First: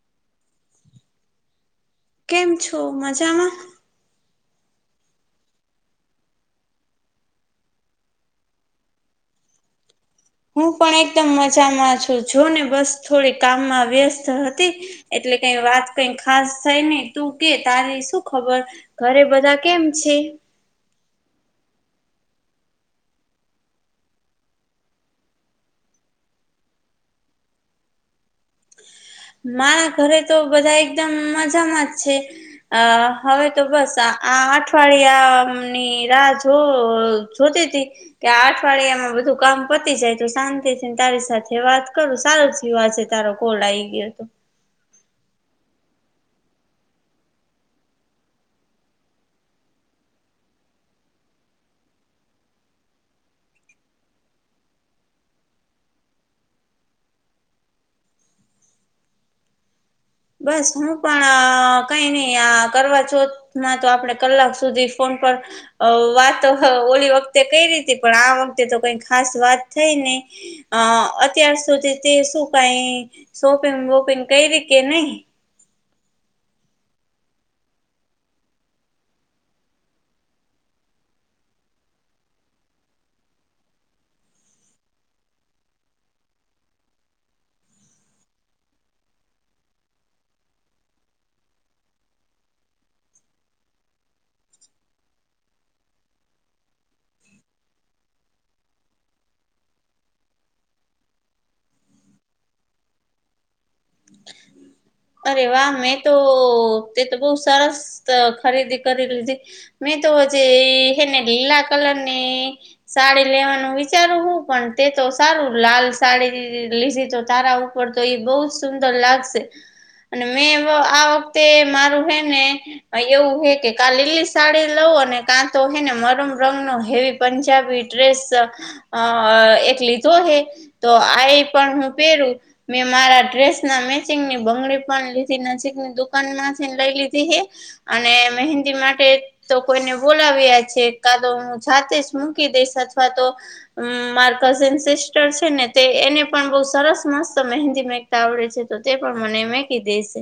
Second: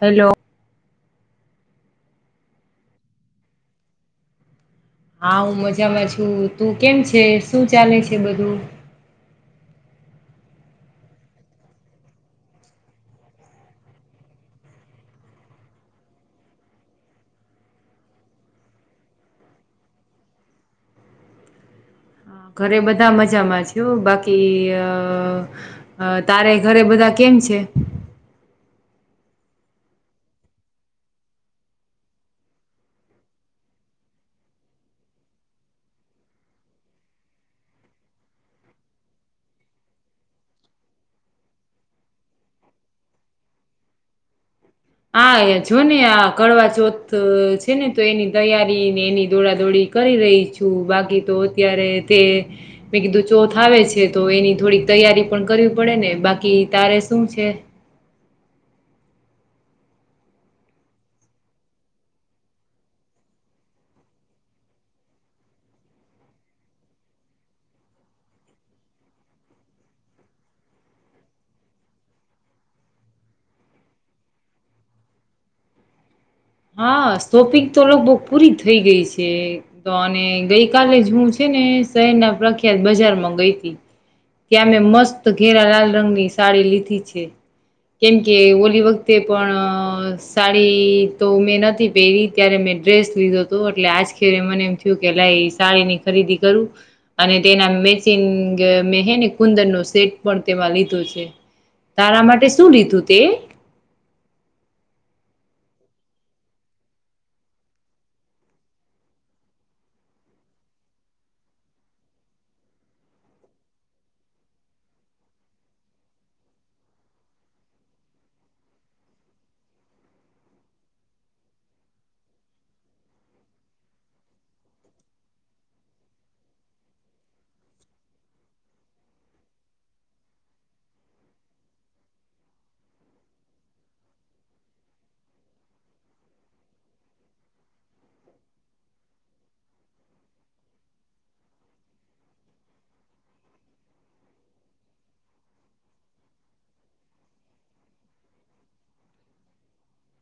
Hello કેમ છો મજામાં હા હું મજામાં છું તું કેમ છે શું ચાલે છે બધું હું પણ એકદમ મજામાં છું જો ને બસ થોડી કામમાં વ્યસ્ત હતી એટલે એટલે કઈ વાત કઈ ખાસ થાય નને તું કે તારી શું ખબર ઘરે બધા કેમ છે [inaudible] ઘરે બધા મજામાં છું બાકી તારે ઘરે બધા કેમ છે મારા ઘરે તો બધા એકદમ મજામાં જ છે અ હવે તો બસ આ અઠવાડિયાની રાહ જો જોતી હતીી કે આ અઠવાડિયામાં બધું કામ પતી જાય તો શાંતિ છેને તારી સાથે વાત કરું સારો થવા છે તારો કોલ આ આવી ગયો તો હા જો ને આ કરવાવા ચોથ છે ને તો એની તૈયારી ને એની દોડાદોડી કરી રહી છું બાકી તો અત્યારે તે મેં કીું ચોથ આવે છે તો એની થોડી તૈયારી પણ કરવી પડે ને બાકી તારે શું છે બસ હું પણ કઈ નઈ આ કરવા છોમાં તો આપડે કલાક સુધી ફોન વાતો ઓલી વખતે કઈ ર હતી પણ આ વખતે તો કઈ ખાસ વાત થઈ નઈ અ અત્યાર સુધી તે શું કઈ શોપિંગ વોપિંગ કઈ રીતે નહી હા સોપિક તો લોકો બો પૂરી થઈ ગઈ છે તો અને ગઈ કલે જ હું છે શહેર ના પ્રખ્યાત બજાર માં ગઈ હતી ત્યાં મેં મસ્ત ઘેરા લાલ રંગની સાડી લીધી છે કેમ કે ઓલી વખતે પણ સાડી તો મેં નથી પહેરી ત્યારે મેં ડ્રેસ લીધો હતો એટલે આજખરે મને એમ થયું કે લ સાડી ની ખરીદી કરું અને તેના મેચિ મેને કુંદરનો સેટ પણ તેમાં લીધો છે તારા માટે શું લીધું તે અરે વાહ મેં તો તે તો બહ સરસ ખરીદી કરી લીધી મેં તો જે એને લીલા કલર ની સાડી લેવાનું વિચારું હું પણ તે તો સારું લાલ સાડી લીધી તો તારા ઉપર તો એ બહ જ સુંદર લાગશે અને મેં આ વખતે મારું હે ને એવું હે કે કા લીલી સાડી લઉ અને કાં હને મરમ રંગ નો હેવી પંજાબી ડ્રેસ એક તો આ પણ હું પહેરું મેં મારા ડ્રેસ ના મેચિંગની બંગડી લધી નજીકની દુકાનમાંથીને લઈ લીધી હ અને મહેંદી માટે તો કોઈ બોલાવ્યા છે કા તો હું જાતે જ મૂકી દઈશ અથવા તો માર કઝન સિસ્ટર છે ને તે એને પણ બહ સરસ મસ્ત મહેંદી મેકતા આવડે છે તો તે પણ મને કે દ છે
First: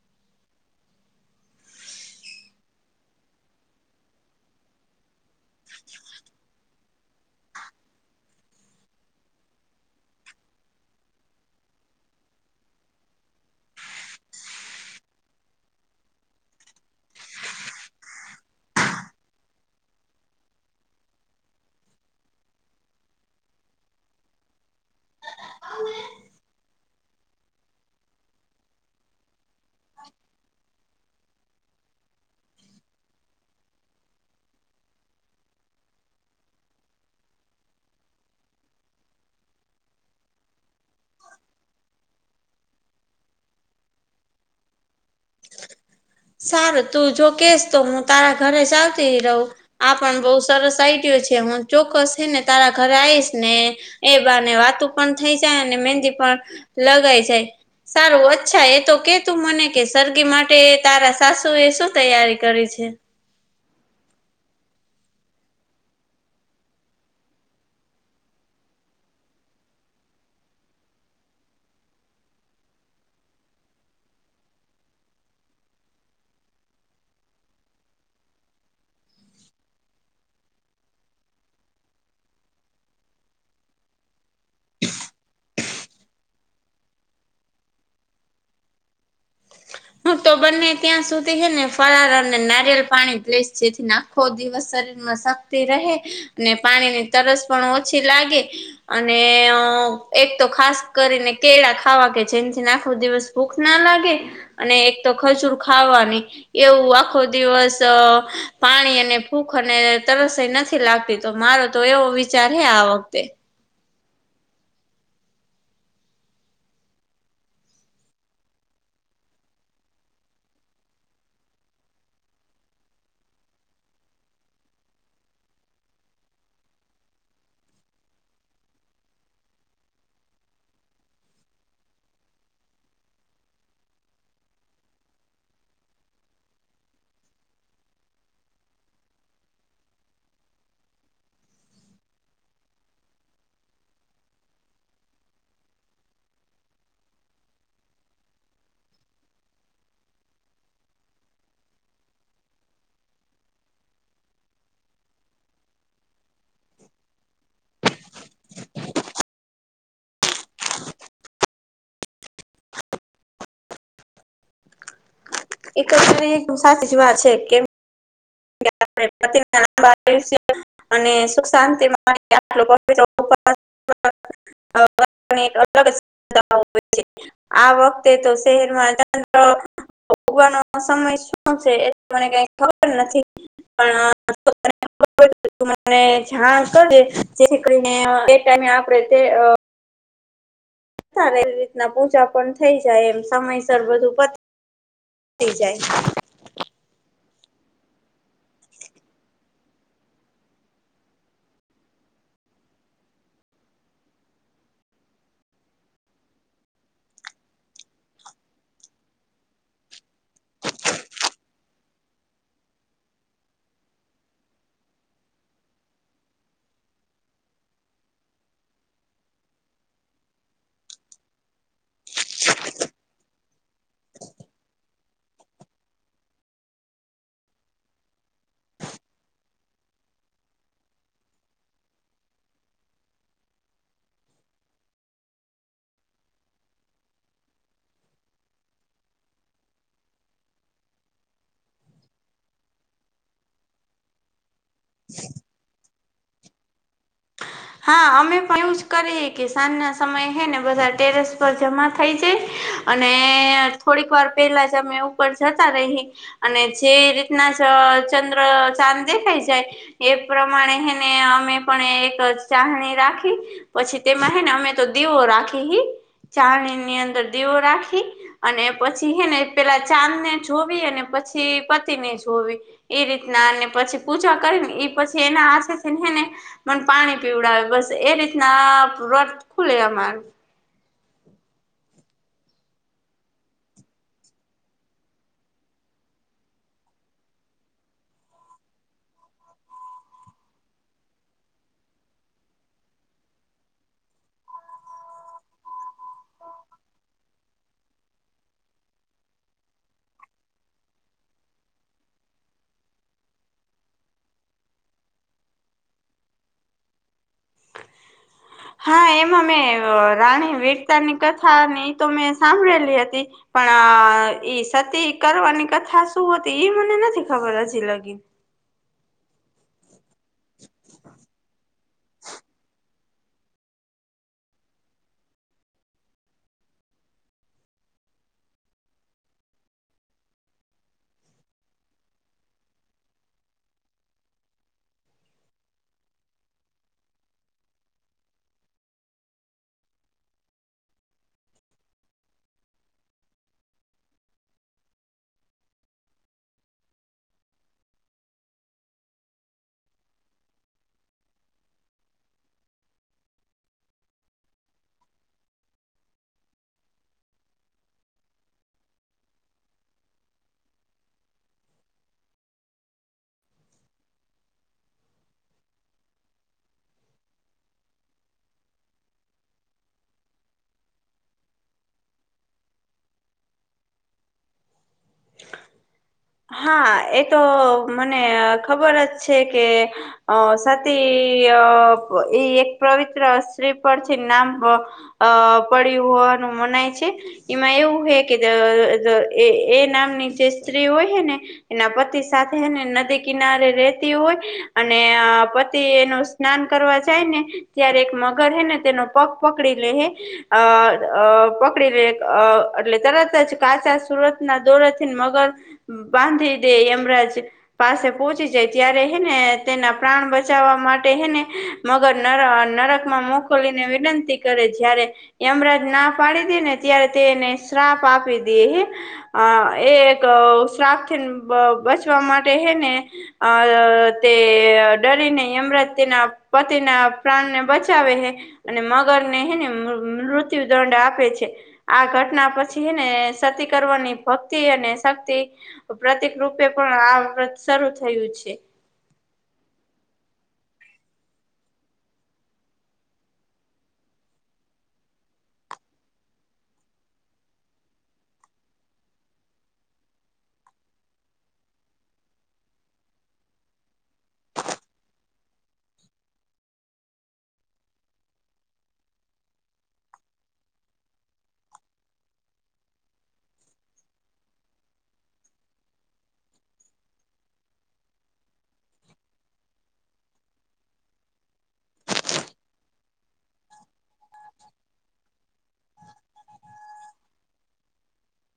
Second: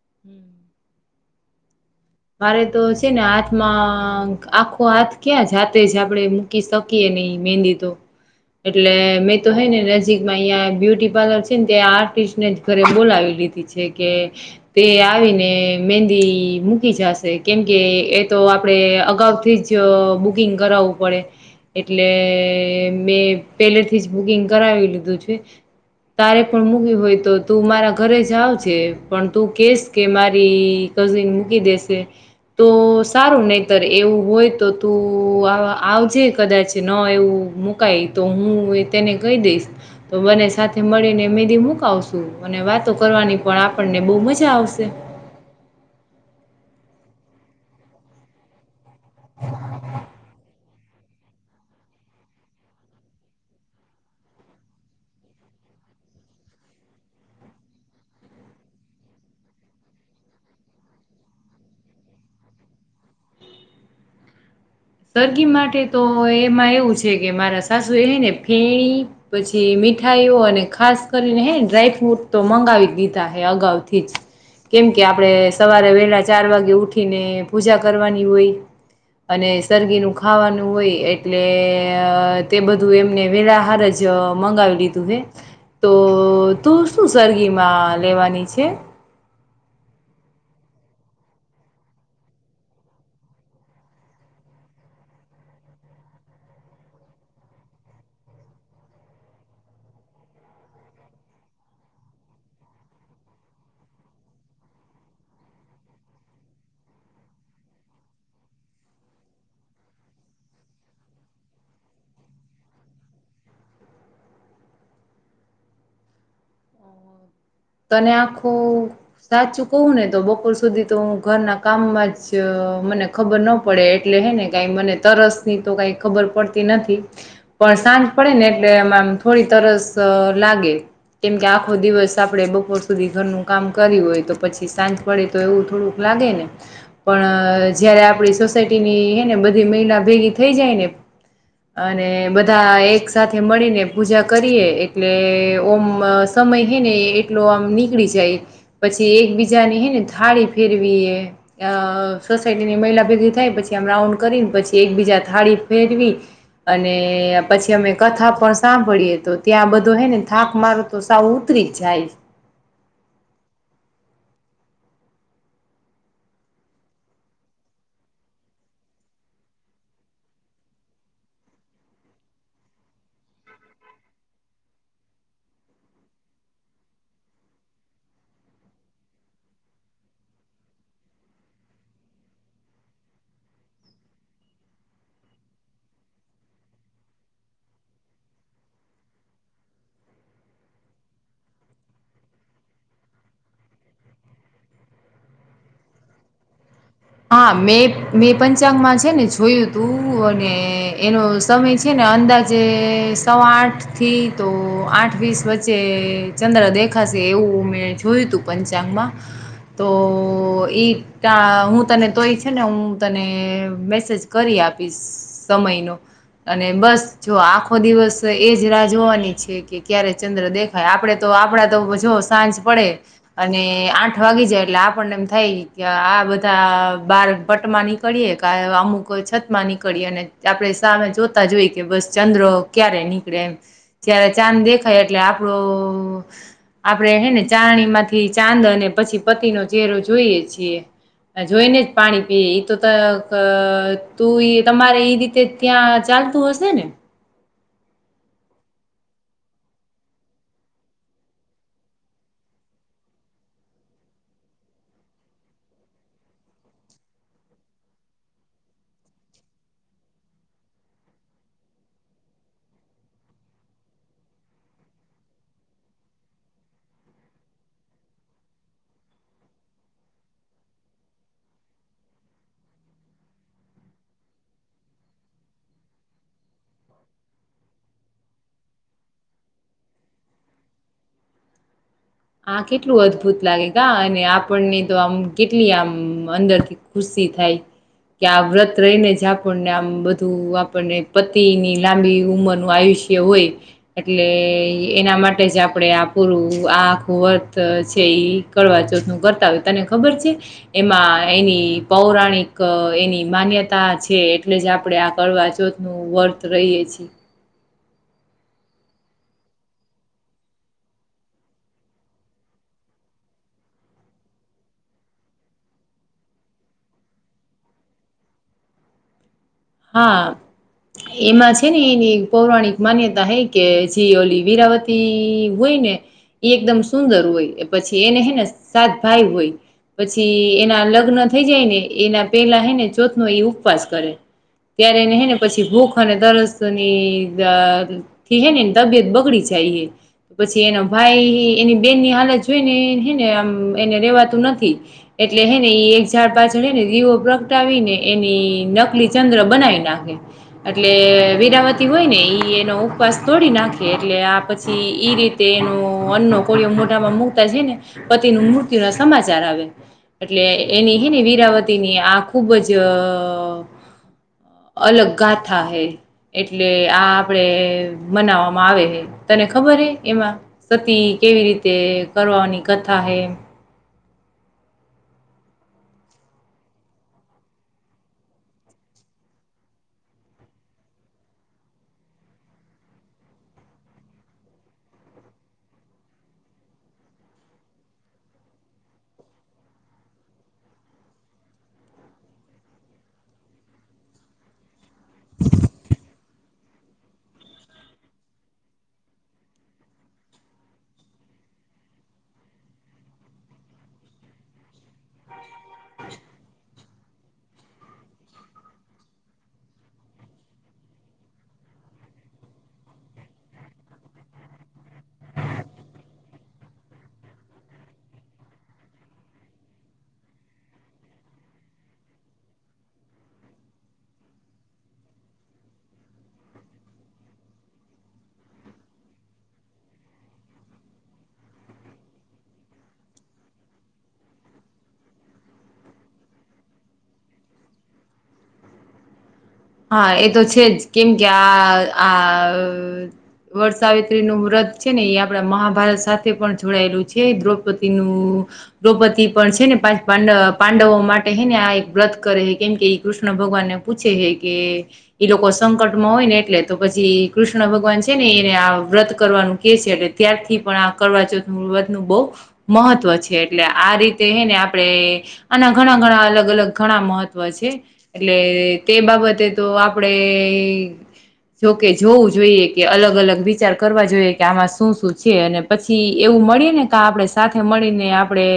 હમ મારે તો છે ને હાથમાં આખો હાથ ક્યાં જાતે જ આપડે મૂકી શકીએ નહી મેંદી તો એટલે મેં તો હય ને નજીકમાં અહિયાં બ્યુટી પાર્લર છે ને ત્યાં આર્ટિસ્ટને જ ઘરે બોલાવી કે તે આવીને મંદી મુ જશે કેમકે એ તો આપડે અગાઉથી જ બુકિંગ કરાવવું પડે એટલે મેં પેલે થી જ બુકિંગ કરાવી લીધું છું તારે પણ મૂક્યું હોય તો તું મારા ઘરે જ આવજે પણ તું કેસ કે મારી કઝિન મૂકી દેસ તો સારું નહીતર એવું હોય તો તું આવજે કદાચ ન એવું મુકાય તો હું તેને કહી દઈશ તો બને સાથે મળીને મેદી મુક આવશું અને વાતો કરવાની પણ આપણને બહુ મજા આવશે સારું તું જો કેસ તો હું તારા ઘરે ચાલતી રહું આ પણ બઉુ સરસ આઈડિયો છે હું ચોક્કસ છે ને તારા ઘરે આવીઈશ ને એ બાને વાતું પણ થઈ જાય અને મંદી પણ લગાઈ જાય સારું અચ્છા એ તો કે તું મને કે સરગી માટે તારા સાસુ એ શું તૈયારી કરી છે? સરગી માટે તો એમાં એવું છે કે મારા સાસુ એ હ ને ફેણી પછી- - મીઠાઈઓ અને ખાસ કરીને હે ડ્રાય ફ્રૂટ તો મંગાવી દીધા હે અગાઉથી જ. કેમ કે આપડણે સવારે વેલા ચાર વાગે ઉઠીને પૂજા કરવાની હોય. અને- - સરરગીનું ખાવાનું હોય એટલે તે બધું એમને વેલાહાર જ મંગાવી- - તો તું શું સરગીમાં લેવાની છે? હું તો બંને ત્યાં સુધી છે ને ફરાર અને નારિયેલ પાણી પશ જેથી નાખો દિવસ- - શરીરમાં શક્તિ રહે અને પાણીની તરસ પણ ઓછી લાગે અને- - એક તો ખાસ કરીને કેળા ખાવા કે જેમથી આખો દિવસ ભૂખ ના લાગે- - અને એક તો ખજૂર ખાવાની એવું આખો દિવસ પાણી અને ફૂખ- - અને તરસઈ નથી લાગતી તો મારો તો એવો વિચાર હે આ વખતે- - તને આખું સાચું કવું ને તો બપોર સુધી તો હું ઘરના કામમાં જ- - મને ખબર ન પડે એટલે હે ને કઈ મને તરસની તો કઈ ખબર પડતી નથી. પણ સાંજ પડે ને એટલે એમાંમ થોડી તરસ લાગે કેમકે આખો દિવસ આપ- - આપે બપોર સુધી ઘરનું કામ કર્યું હોય તો પછી સાંજ પડે તો એવું થોડુંક લાગે ને પણ- - અ જયારે આપડી સોસાયટી ની હે ને બધી મહિલા ભેગી થઈ જાય ને- - અને બધા એક સાથે મળીને પૂજા કરીએ એટલે ઓમ- - મહિ ને એટ- - એટ આમ નીકળી જાય પછી એકબીજાને હે ને થાળી ફેરવી એ- - સોસાયટીની મહિલા ભેગી થાય પછી આમ રાઉન્ડ કરી પછી એકબીજા થાળી ફેરવી- - અને પછી અમે કથા પણ સાંભળીએ - -તો ત્યાં બધો હે ને થાક માર તો સાવત જાય. એક સાચી જ વાત છે કે- - અને સુખ શાંતિ આટિત્ર- - હા. [inaudible] એક અલગ હો છે આ વખતે તો શહેરમાંંત્ર- - ભોગવાનો સમય શું છે એ મને કઈ ખબર નથી પણ- - હ. મને જાણ કરે જેથી કરીને એ ટાઈમે આપણેે તે- - અ્યારે એવી રીતના પૂજા પણ થઇ જાય એમ સમયસર બધું પ- - થ જાય. હા મે મે પંચાંગ માં છે ને જોયું તું અને એનો સમય છે ને- - અંદાજે સવા આઠ થી તો આઠ વીસ વચ્ચે ચંદ્ર દેખાશે- - એવું મેં જોયું હતું પંચાંગમાં તો એટ હું- - તને તોય છે ને હું તને મેસેજ કરી આપીશ સમયનો અને બસ જો આખો દિવસ એજ રાહ જોવાની છે, કે ક્યારે ચંદ્ર દેખાય આપડે તો આપડા તો જો સાંજ પડે અને આઠ વાગી જાય એટલે આપણને એમ થાય, કે આ બધ બાર બટમાં નીકળીએ કે અમુક છત માં નીકળીએ અને આપડે સામે જોતા જોઈ કે બસ ચંદ્ર ક્યારે નીકળે એ ત્યારે ચાંદ દેખાય એટલે આપણું આપણે હે ને ચારણી માંથી ચાંદ અને પછી પતિ નો ચહેરો જોઈએ છીએ. જોઈ ને જ પાણી પીએ તો તું તમારે એઈ રીતે ત્યાં ચાલતું હશે ને? હા, અમે પણ એવું જ કરી કે સાંજ ના સમય હે ને બધા ટેરેસ પર જમા થઈ જાય. અને થોડીક વાર પેલા જ અમે ઉપર જતા રહી અને જે રીતના ચંદ્ર ચાંદ દેખાઈ જાય એ પ્રમાણે એને અમે પણ એક ચણી રાખી પછી તેમાં હ ને અમે તો દીવો રાખી, ચાણી ની અંદર દીવો રાખી અને પછી હે ને પેલા ચાંદ ને જોવી અને પછી પતિને જોવી એ રીતનાને પછી પૂજા કરીને, એ પછી એના આસેથી પણ પાણી પીવડાવે બસ એ રીતના વ્રત ખુલે અમાર. આ કેટલું અદ્ભુત લાગે ગા અને આપણને તો આમ કેટલી આમ અંદરથી ખુશ ઈ થાય. કે આ વ્રત રહીને જ આપણને આમ બધું આપણને પતિની લાંબી ઉંમરનું આયુ છે હોય એટલે એના માટે જ આપણે પૂરું આ વ ત છે કરવાવા ચોથ નું કરતા હોય તને ખબર છે એમાં એની [unintelligible] પૌરાણિક એની માન્યતા છે એટલે જ આપણે આ કરવા ચોથ નું વર્થ રહીય છીએ. [inaudible] હા એમાં મેં રાણી વીરતાની કથા ની તો મેં સાંભળેલી હતી. પણ આ ઈ સતી કરવાની કથા શું હતી એ મને નથી ખબર હજી લગી? હા એમાં છે ને એની પૌરાણિક માન્યતા ત હે કે જી ઓલી વીરાવતી હોય ને. એ એકદમ સુંદર હોય પછી એને હેને સાતભાઈ હોય. પછી એના લગ્ન થઈ જાય ને એના પેલા હે ને ચોથ ન એ ઉપવાસ કરે. ત્યારે એને હે ને પછી ભૂખ અને તરસ ની અ થી હે ને તબિયત બગડી જાય [unintelligible] પછી એનો ભાઈ એની બેનની હાલત જોઈ ને હેને આમ એને રેવાતું નથી. એટલે હે ને ઈ એક ઝાડ પાછળને દીવો પ્રગટાવી ને એની નકલી ચંદ્ર બનાવી નાખે એટલે વેરાવતી હોય ને ઈ એનો ઉપવાસ તોડી નાખે એટલે આ પછી ઈ રીતે એનો અન્નો કોળિયો મોઢામાં મુકતા જ ને પતિ નું મૃત્યુ ના સમાચાર આ આવે એટલે એની હે ને વીરાવતી ની આ ખુબ જ અલગાથા હૈ! એટલે આ આપડે મનાવામાં આવે તને ખબર હે એમાં સતી કેવી રીતે કરવાની કથા હે? હા, એ તો મને ખબર જ છે કે અ સતી અઅ એ એક પવિત્ર સ્ત્રી પરથીન નામ અ પડ્યું. અ વાનું મનાય છે. એમાં એવું હે કે એ દ દ નામની જે સ્ત્રી હોય છે ને એના પતિ સાથે હેને નદી કિનારે રેતી હોય અને પતિએ નું સ્નાન કરવા જાય ને ત્યારે એક મગર હે ને તેનો પગ પકડી લેહે. અ અઅ પકડી લે. અઅ એટલે તરત જ કાચા સુરતના દોરેથી મગર બાંધી દે. યમરાજ પાસે પહોંચી જાય. ત્યારે હેને તેના પ્રાણ બચાવવામાં માટે હેને મગર નર-નરકમાં મોકલીને વિનંતી કરે જ્યારે યમરાજ ના પાડી દે ને ત્યારે તે એને શ્રાપ આપી દે હે. અ એ એક સાપથીન બ-બચવા માટે હે ને અ તે અ ડરીને યમરા તેના પતિના પ્રાણને બચાવે હે અને મગર ને હે ને મૃ-મૃત્યુ ડ આપે છે. આ ઘટના પછી હેને સતી કરવાની ભક્તિ અને શક્તિ પ્રતિક રૂપે પણ આ વ્રત શરૂ થયું છે. હા એ તો છે જ કેમ કે આ આ વટસાવિત્રીનું વ્રત છે ને ઈ આપડા મહાભારત સાથે પણ જોડાયેલું છે. દ્રૌપદીનું દ્રૌપદી પણ છે ને પાંચ પાંડ પાંડવો માટે હે ને આ એક વ્રત કરે છે કેમ કે કૃષ્ણ ભગવાન ને પૂછે હે. કે ઈ લોકો સંકટમાં હોય ને એટલે તો પછી કૃષ્ણ ભગવાન છે ને એને આ વ્રત કરવા કે છે એટલે ત્યારથી પણ આ કરવાચોથનું બહુ મહત્વ છે એટલે આ રીતે આપણે આના ઘણા ઘણા અલગ અલગ ઘણા મહત્વ છે. એટલે તે બાબત તે તો આપડે જોકે જોવું જોઈએ કે અલગ અલગ વિચાર કરવા જોઈએ કે આમાં શું શું છે અને પછી એવું મળીયે ને તો આપડે સાથે મળીને આપડે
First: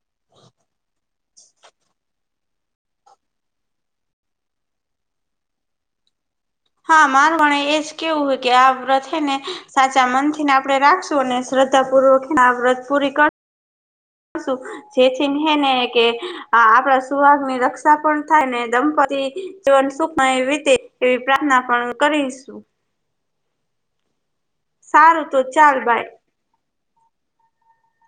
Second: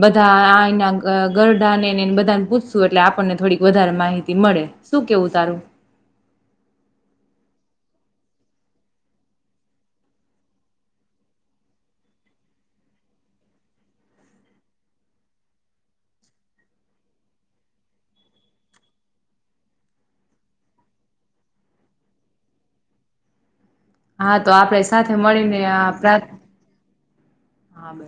બધા આઈના અ ગરઢા આને ને નેન બધાન પૂછશું એટલે આપણને થોડીક વધારે માહિતી મળે. શું કેવું તારું? હા, મારું વણે એજ કેવું હે કે આ વ્રત હેને સાચા મનથીન આપણે રાખશું અને શ્ર શ્રદધા પૂર્વકના વ્રત પુરી ક જેથી ને કે આપણા સુહાગની રક્ષા પણ થાય ને દંપત જવન સુખમય રીતે એવી પ્રાર્થના પણ કરીશું. હા, તો આપણેે સાથે સારું તો મળીને ચાલ આ બાય. પ્ર હા બે